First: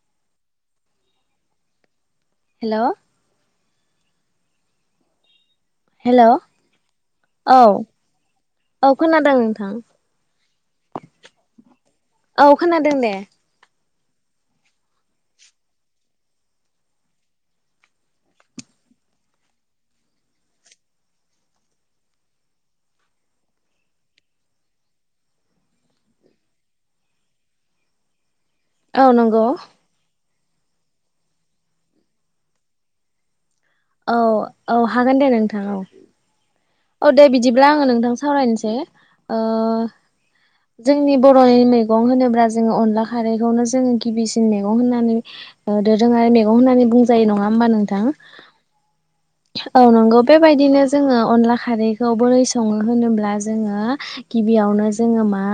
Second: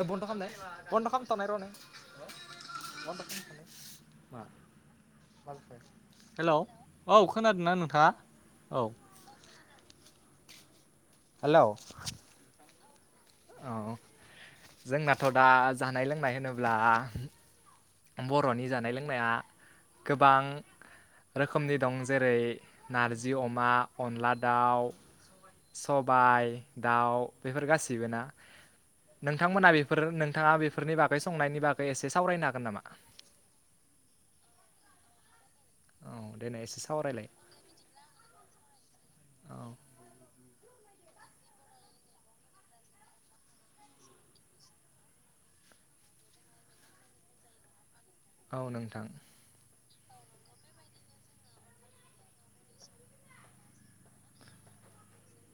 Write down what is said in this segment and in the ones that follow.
ओ बन्द'खामनाय बन्द'खामथ'नाय र'नाय हेलौ र' होमबा दोनथ'लाइ मा हेलौ औ खोनादोंना नोंथाङा औ खोनादों नोंथां हेलौ औ खोनादों दे अह जोंनाथ' दा जानाय लोंनाय होनोब्ला बर'नि जानाय लोंनाया गोबां रोखोमनि दं जेरै नारजि अमा अनला दाउ सबाय दाउ बेफोर गासैबो ना औ नंगौ नोंथांमोना बेफोर नों नोंथाङा बेफोरनि बागै संनायनि बागै एसे सावरायनो हागोन नामा औ औ हागोन दे नों नोंथां औ देनाय एसे औ दे सावरायलाय बिदिब्ला आङो नोंथां सावरायनोसै औ जोंनि बर'नि मैगं होनोब्ला जोङो अनला खारैखौनो जोङो गिबिसिन मैगं होननानै दोरोङारि मैगं होननानै बुंजायो नङा होमबा नोंथां औ नोंथां औ नंगौ बेबायदिनो जोङो अनला खारैखौ बोरै सङो होनोब्ला जोङो गिबियावनो जोङो मा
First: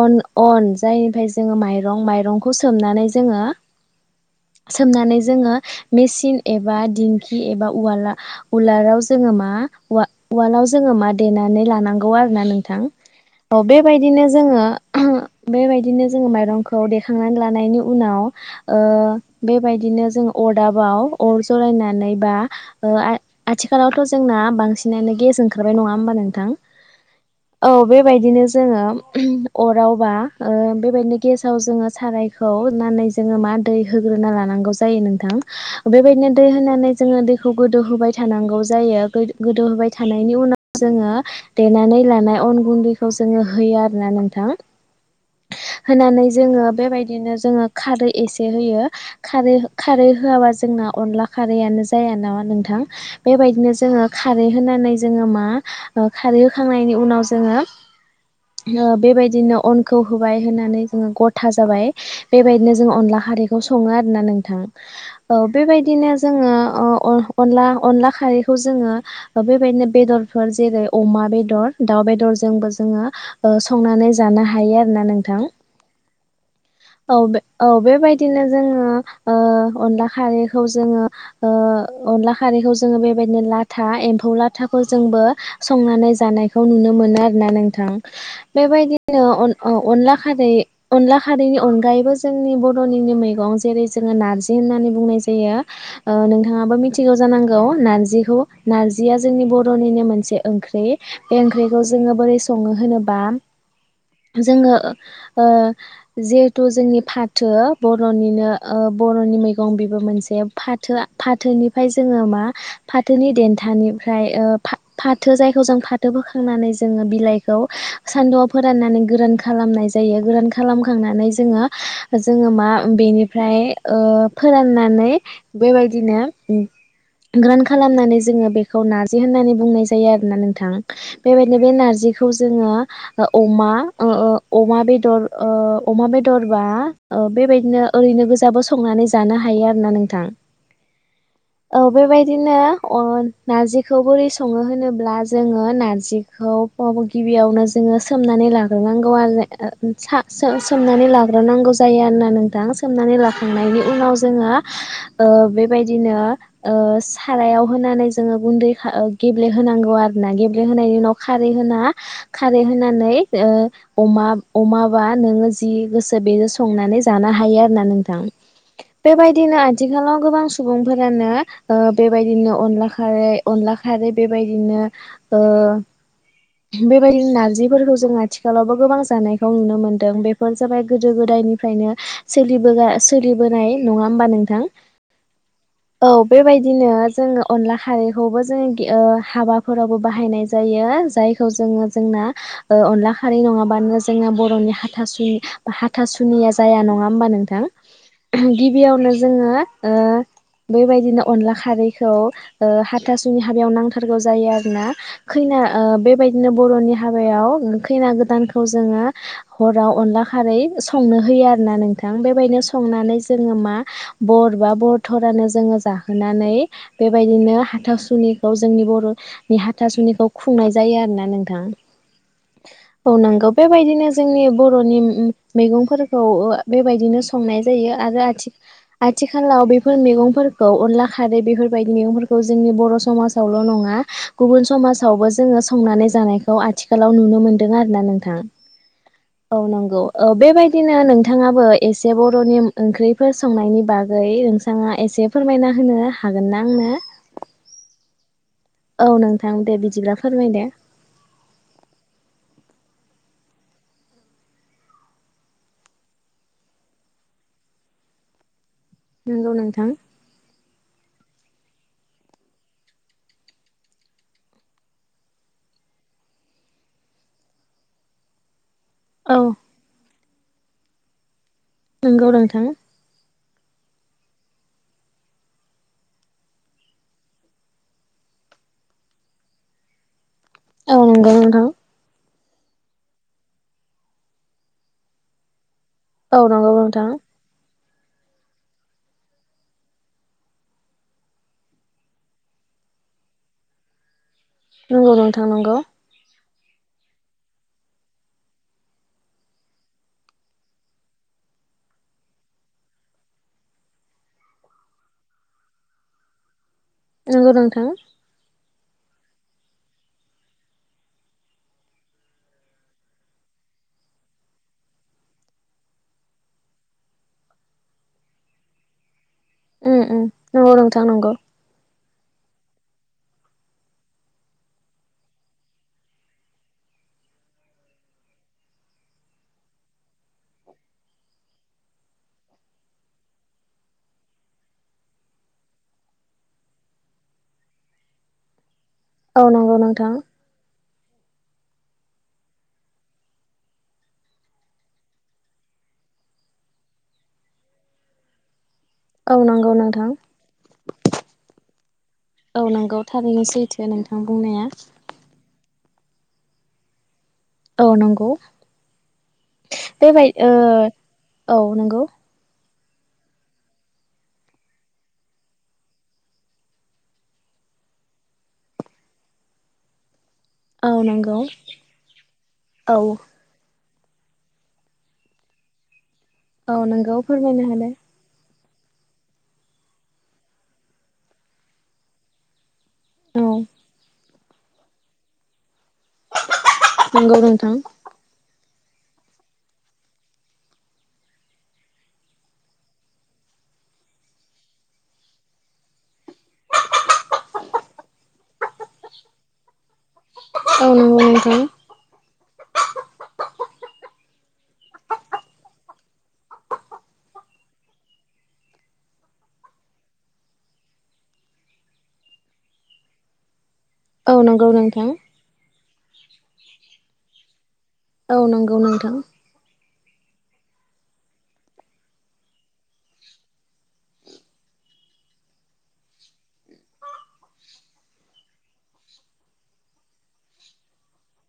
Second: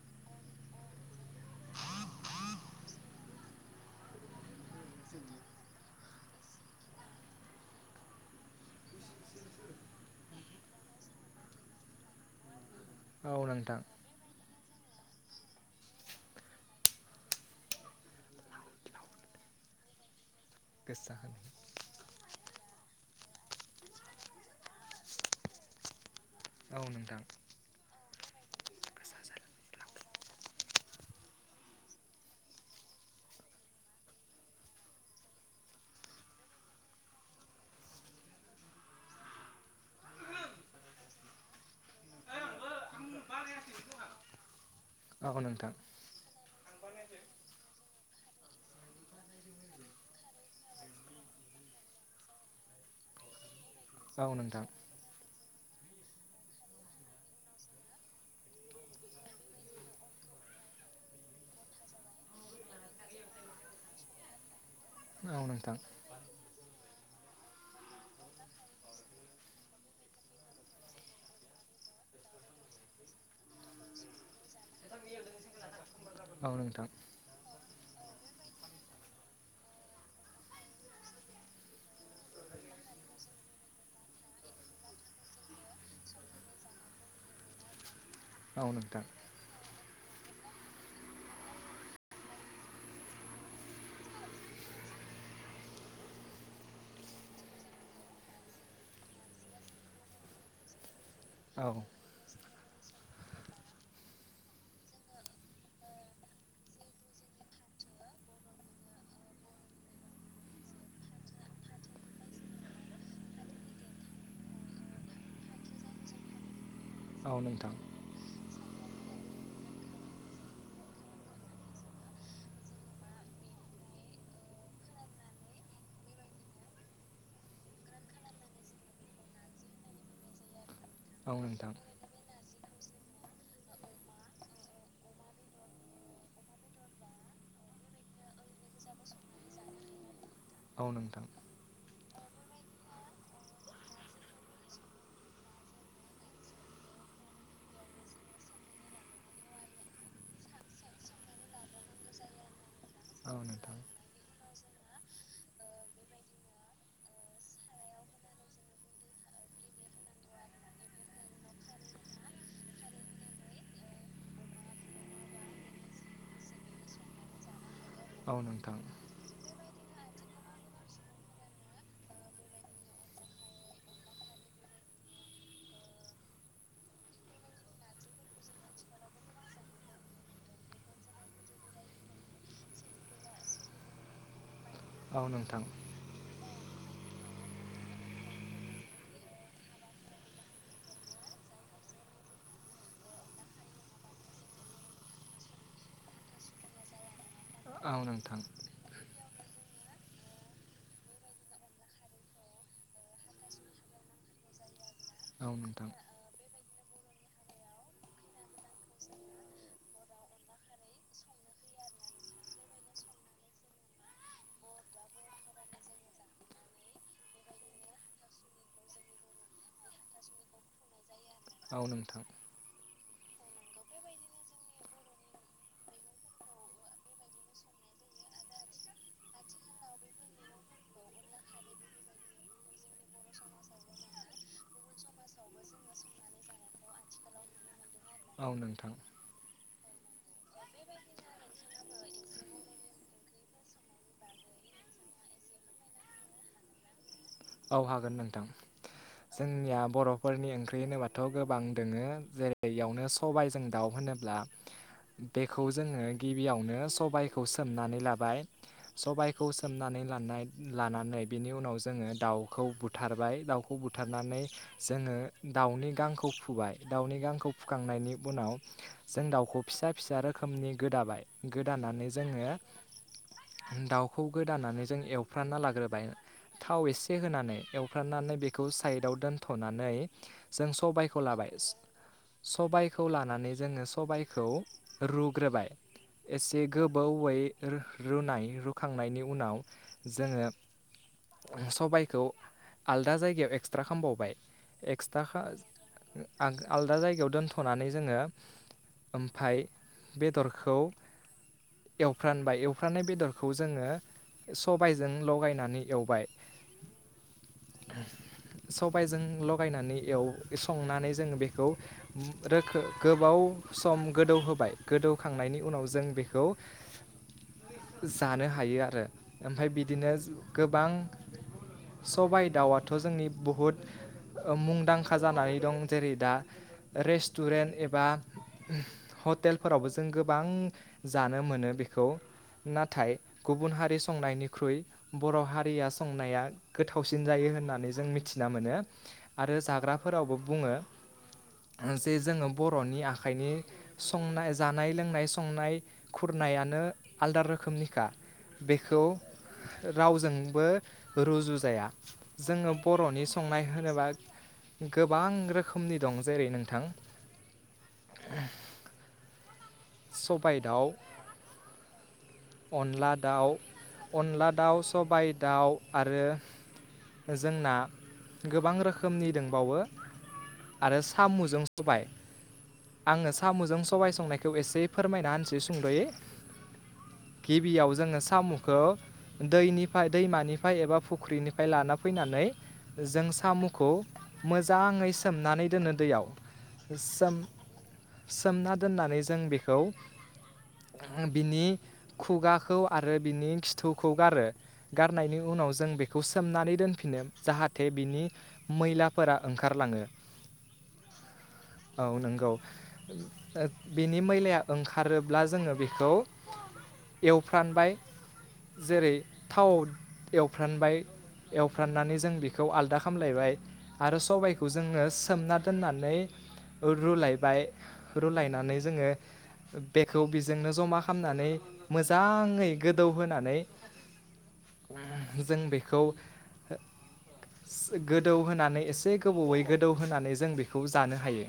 अन अन जायनिफ्राय जोङो माइरं माइरंखौ सोमनानै जोङो सोमनानै जोङो मेसिन एबा दिंखि एबा उवाल उलालाव जोङो मा उवालाव जोङो मा देनानै लानांगौ आरो ना नोंथां औ बेबायदिनो जोङो बेबायदिनो जोङो माइरंखौ देखांनानै लानायनि उनाव बेबायदिनो जों गोसा अदाबाव होन सावरायनानै बा आथिखालावथ' जोंना बांसिनानो गेस ओंखारबाय नङा होमबा नों नोंथां औ नोंथां औ बेबायदिनो जोङो अरावबा बेबायदिनो गेसाव जोङो सारायखौ होननानै जोङो मा दै होग्रोना लानांगौ जायो नोंथां बेबायदिनो दै होनानै जोङो दैखौ गोदौहोबाय थानांगौ जायो गोदौ होबाय थानायनि उनाव जोङो देनानै देनानै लानाय अन गुन्दैखौ होयो आरोना नोंथां औ नोंथां होनानै जोंयो बेबादिनो जोंङो खारै एसे होयो खारै खारै होआबा जों जोंना अनला खारैआानो जाया नामा नोंथां बेबायदिनो जोङो औ खारै नोंथां होनानै जोङो मा खारै होखांनायनि उनाव जोङो बेबायदिनो अनखौ होबाय होनानै जोङो गथा जाबाय बेबायदिनो जोंङो अनला खारैखौ सङो आरोना नोंथां औ बेबायदिनो जोङो अनला अनला खारैखौ जोङो बेबायदिनो बेदरफोर जेरै अमा बेदर दाउ बेदरजोंबो जोङो संनानै जानो हा हायो आरोना नोंथां औ नोंथां औ बे औ बेबायदिनो जोङो अनला खारैखौ जोङो अनला खारैखौ जोङो बेबायदिनो लाथा एम्फौ लाथाखौ जोंबो संनानै जानायखौ नुनो मोनो आरोना नोंथां औ नोंथां बेबायदिनो अन औ अनला खारै अनला खारैनि अनगायैबो जोंनि बर'निनि मैगं जेरै जोङो नार्जि होननानै बुंनाय जायो नोंथाङाबो मिथिगौ जानांगौ नारजिखौ नारजिया जोंनि बर'निनो मोनसे ओंख्रि बे औ ओंख्रिखौ जोङो बोरै संयो होनोबा जोङो ओ जिथु जोंनि फाथो बर'नि ओ बर'नि मै मैगं बेबो मोनसे फाथोआ फाथोनिफाय जोंड़ोमा फाथोनि जेंनानिफ्राय फाथो जायखौ जों फाथो बोखांनानै जोङो औ बिलाइखौ नोंथां सान्दुंआव फोराननानै गोरान खालामनाय जायो गोरान खालामखांनानै जोङो जोङो मा बेनिफ्राय ओ फोराननानै बेबायदिनो ग्रान खालामनानै जोङो बेखौ नारजि होननानै बुंनाय जायो आरोना नोंथां औ बेबायदिनो बे नोंथां नारजिखौ जोङो अमा ओ अमा बेदरबा बेबायदिनो ओरैनो गोजाबो संनानै ज जानो हायो आरो ना नोंथां औ नोंथां औ बेबायदिनो ओ नारजिखौ बोरै सङो होनोब्ला जोङो नार्जिखौ गिबियावनो जोङो सोमनानै लाग्रोनांगौ आरो सोमनानै लाग्रोनांगौ जायो होना नोंथां सोमनानै औ नोंथां लाखांनायनि जोङो ओ बेबायदिनो ओ सारायाव होनानै जोङो गुन्दै गेब्ले होनांगौ आरो ना खारै होनानै ओ अमा बा नोङो जि गोसो बे संनानै जानो हायो आरो औ नोंथां बेबायदिनो आथिखालाव गोबां सुबुंफोरानो ओ बेबायदिनो अनला खारै अनला खारै बेबायदिनो ओ बेबायदिनो नारजिफोरखौ जों आथिखालावबो गोबां जानायखौ नुनो मोनदों बेफोर जाबाय गोदो गोदायनिफ्रायनो सोलि बोनाय नङा होमबा नोंथां औ नोंथां बिदिनो जोङो अनला खारैखौबो जोंङ हाबाफोरावबो बाहायनाय जायो जायखौ जोङो जोंना अनला खारै नङाबानो जोंना बर'नि हाथासुनि हाथासुनिया जाया नङा होनोमबा नों औ नोंथां गिबियावनो जोङो ओ बेबायदिनो अनला खारैखौ ओ हाथासुनि हाबायाव नांथारगौ जायो आरोना खैना ओ बेबायदिनो बर'नि हाबायाव खैना गोदानखौ जोङो हराव अनला खारै संनो होायो आरोना नोंथां बेबायदिनो संनानै जोङो मा बर बा बरथरानो जोङो जाहोनानै बेबायदिनो हाथाव सुनिखौ जोंनि बर' हाथासुनिखौ खुंनाय जायो आरो ना नोंथाङा औ नोंथां औ नांगौ बेबायदिनो जोंनि बर'नि मैगंफोरखौ बेबायदिनो संनाय जायो आरो आ आथिखालाव बेफोर मैगंफोरखौ अनला खारै बेफोरबायदि मैगंफोरखौ जोंनि बर' समाजावल' नङा गुबुन समाजावबो जोङो संनानै जानायखौ आथिखालाव नुनो मोनदों आरो ना नोंथां औ नोंथां औ नंगौ औ बेबायदिनो नोंथाङाबो एसे बर'नि ओंख्रिफोर संनायनि बागै नोंसाङा एसे फोरमायना होनो हागोन ना आंनो औ हागोन नोंथां औ नोंथां दे जोंनिया बिदिब्ला बर'फोरनि फोरमायदो ओंख्रि होनोबाथ' गोबां दोङो जेरै बेयावनो सबायजों दाउ होनोब्ला बेखौ जोङो गिबियावनो सबायखौ सोमनानै लाबाय सबायखौ नंगौ नोंथां सोमनानै लानानै बिनि उनाव जोङो दाउखौ बुथारबाय दाउखौ बुथारनानै जोङो दाउनि गांखौ फुबाय दाउनि गांखौ फुखांनायनि उनाव जों औ दाउखौ फिसा फिसा रोखा रोखोमनि गोदाबाय गोदानानै नंगौ जोङो नोंथां दाउखौ गोदानानै जों एवफ्रानना लाग्रोबाय थाव एसे ए होनानै एवफ्रनानै बेखौ साइदाव दोनथ'नानै जों औ सबायखौ नंगौ लाबाय नोंथां सबायखौ लानानै जोङो सबायखौ रुग्रोबाय औ एसे नंगौ नोंथां गोबावै र रुनाय रुखांनायनि उनाव जोङो सबाय खौ आलदा जायगायाव एक्सट्रा खामबावबाय। नंगौ नोंथां नंगौ। आल-आलादा जायगायाव दोनथ'नानै जोङो ओमफाय बेदरखौ एवफ्रानबाय एवफ्राननाय बेदरखौ जोङो सबायजों लगायनानै एवबाय। नंगौ नोंथां। सबायजों लगायनानै एव संनानै जोङो बेखौ उ रोखो गोबाव सम गोदौ होबाय गोदौखांनायनि उनाव जों बेखौ जानो हायो आरो। ओमफाय उम बिदिनो उम ज नंगौ गोबां नोंथां नंगौ सबाइ दाउआथ' जोंनि बहुद मुंदांखा जानानै दं। जेरै दा रेस्टुरेन्ट एबा हटेलफोरावबो जों गोबां जानो मोनो बेखौ। नाथाय गुबुन हारि संनायनिख्रुइ बर' हारिया संनाया गोथावसिन जायो होननानै जों मिथिना मोनो। औ आरो नंगौ नोंथां जाग्राफोरावबो बुङो। जे जोङो बर'नि आखाइनि संनाय जानाय लोंनाय संनाय खुरनायानो आलदा रोखोमनिखा। बेखौ औ नंगौ नोंथां रावजोंबो रुजु जाया। औ जोङो नंगौ बर'नि थारैनो संनाय सैथो होनोबा नोंथां बुंनाया गोबां रोखो खोमनि दं जेरै नोंथां औ नंगौ। बेबाय ओ सबाइ दाउ औ नंगौ। अनला दाउ अनला दाउ सबायाइ दाउ आरो जोंना गोबां रोखोमनि दोंबावो। औ आरो नंगौ साम'जों सबाय। औ आङो साम'जों स सबाय संनायख खौ एसे फोरमायना होनसै सुंद'यै औ नोंगौ फोरमायना होलाय। खौ दैनिफाय दैमानिफाय एबा फुख्रिनिफाय लाना फैनानै जों औ साम'खौ मोजाङै सोमनानै दोननो दैआव नंगौ नोंथां सोम-सोमना दोननानै ज जों बेखौ उहुम बिनि खुगाखौ आरो बिनि खिथुखौ गारो गारनायनि उनाव जों बेखौ सोमनानै दोनफिनो जाहाथे बिनि मैलाफोरा ओंखारलाङो। औ नंगौ नोंथां। औ [unintelligible] बिनि मैलाया ओंखारोब्ला जोङो बेखौ एवफ्रानबाय जेरै थावआव एवफ्रानबाय एवफ्राननानै जों बेखौ आलदा खालाम लायबाय। आरो औ नंगौ सबाइखौ जोङो नोंथां सोमना दोननानै रुलायबाय औ रुलायनानै नंगौ जोङो नोंथां बेखौ बेजोंनो जमा खालामनानै मोजाङै गोदौहोनै जों बेखौ होग सो गोदौहोनानै एसे गोबावै गोदौ होनोनानै जों बेखौ जानो हायो।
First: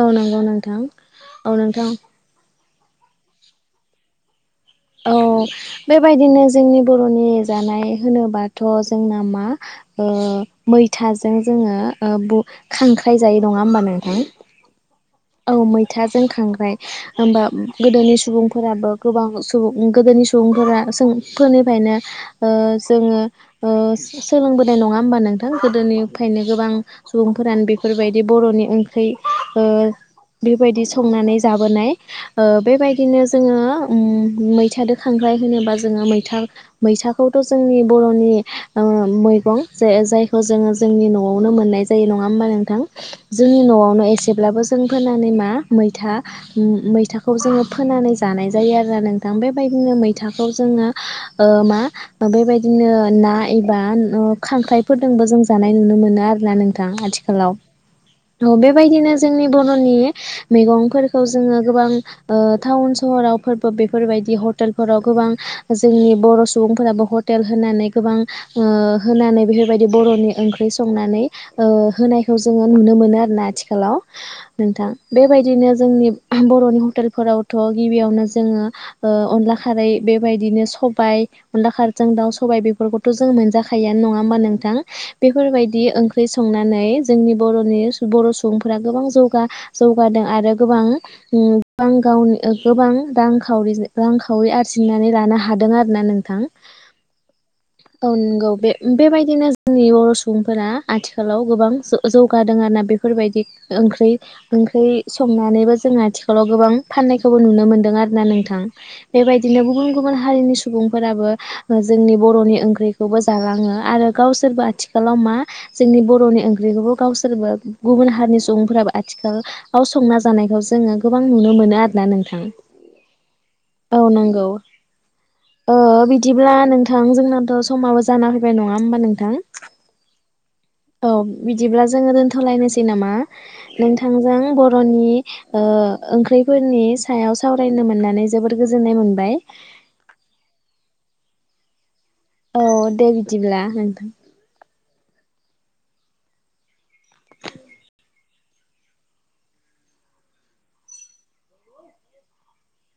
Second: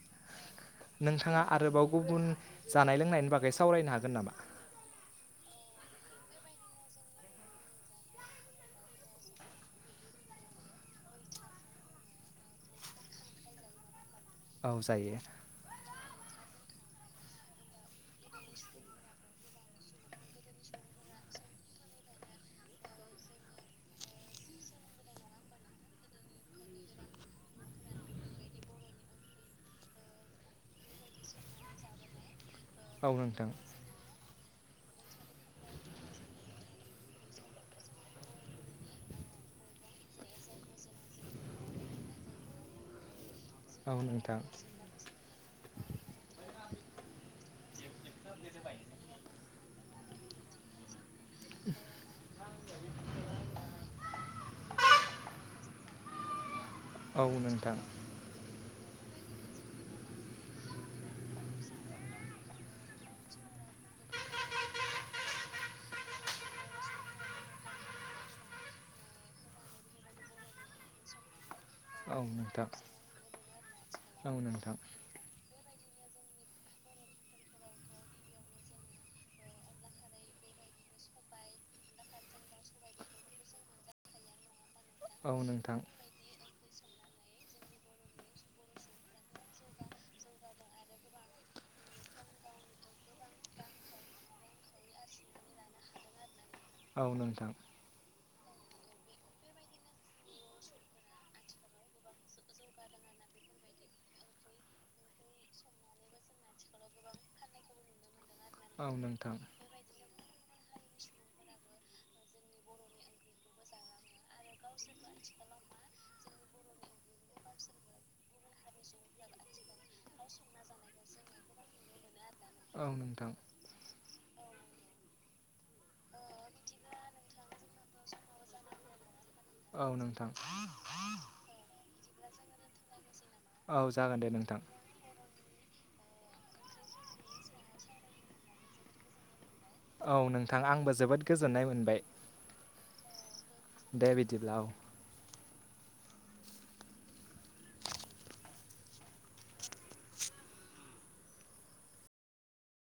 औ नंगौ नोंथां औ नों बाव गुबुन जानाय लोंनाय नि बागै सावरायनो हागोन नामा? औ बेबायदिनो जोंनि बर'नि जानाय होनोबाथ' जोंना मा ओ मैथाजों जोङो ब खांख्राइ जायै नङा होमबा नोंथां। औ जा जायो। थाजों खांग्राय होमबा गोदोनि सुबुंफोराबो गोबां सुबुं गोदोनि सुबुंफोरा सों फोरनिफ्रायनो ओ जोङो ओ सोलोंबोनाय नङा होमबा नोंथां गोदोनिफ्रायनो गोबां सुबुंफोरानो बेफोरबायदि बर'नि ओंख्रि ओ बेबायदि संनानै जाबोनाय ओ औ बेबायदिनो नोंथां जोङो उम मैथादो खांख्राय होनोबा जोङो मैथा मैथाखौथ' जोंनि बर'नि ओ मैगं जायखौ जोङो जोंनि न'आवनो मोननाय जायो नङा होमबा नोंथां। जोंनि औ न'आवनो नोंथां एसेब्लाबो जों नानै मा मैथा मैथाखौ जोङो फोनानै जानाय जायो आरोना नोंथां बे बायदिनो मैथाखौ जोङो ओ मा बेबायदिनो ना एबा खांख्राइफोरजोंबो जों जानाय नुनो मोनो। जा [unintelligible] आरोना नों थां औ आथिखालाव नोंथां बे बायदिनो जोंनि। बर'नि मैगंफोरखौ जोङो गोबां ओ टाउन सहराव फोरबो बेफोरबायदि हटेलफोराव गोबां जोंनि बर' सुबुंफोराबो हटेल होनानै गोबां ओ होनानै बेफोरबायदि बर'नि ओंख्रि संनानै ओ औ होनायखौ जोङो नोंथां नुनो मोनो आरो ना आथिखालाव नोंथां बेबायदिनो जोंनि बर'नि हटेलफोरावथ' गिबियावनो जोङो अनला खारै बेबायदिनो सबाय अनला खारजों दाउ सबाय बेफोरखौथ' जों मोनजाखायोआनो नङा होमबा नोंथां। औ नोंथां बेफोरबायदि ओंख्रि संनानै जोंनि बर'नि बर' सुबुं फोरा गोबां जौगा जौगादों आरो गोबां गोबां गाव गोबां रां रांखावरि रांखावरि रजिननानै लानो हादों आरो ना नोंथां। औ नोंथां। औ नंगौ बे बेबायदिनो जोंनि बर' सुबुंफोरा आथिखालाव गोबां जौगादों आरोना बेफोरबायदि ओंख्रि ओंख्रि संनानैबो जोंङो आथिखालाव गोबां फाननायखौबो नुनो मोनदों आरो ना नों थां औ बे नोंथां बादिनो गुबुन गुबुन हारिनि सु सुबुंफोराबो जोंनि बर'नि ओंख्रिखौबो जालाङो आरो। गावसोरबा आथिखालाव मा जोंनि बर'नि ओंख्रिखौबो [unintelligible] गावसोरबो गुबुन हारिनि सु बुंफोराबो आथिखालाव संना जानायखौ जोङो गोबां नुनो मोनो आरोना नोंथां औ नोंथां औ नांगौ ओ बिदिब्ला नोंथां जोंना थ समाबो जाना फैबाय नङा होमबा नोंथां औ नोंथां औ बिदिब्ला जोङो दोनथ'लायनोसै नामा औ जागोन दे नोंथांजों नोंथां बर'नि ओंख्रिफोरनि सायाव सावरायनो मोननानै जोबोद गोजोननाय मोनबाय। औ नोंथां आंबो जोबोद गोजोननाय मोनबाय औ दे। बिदिब्ला होनथ दे बिदिब्ला औ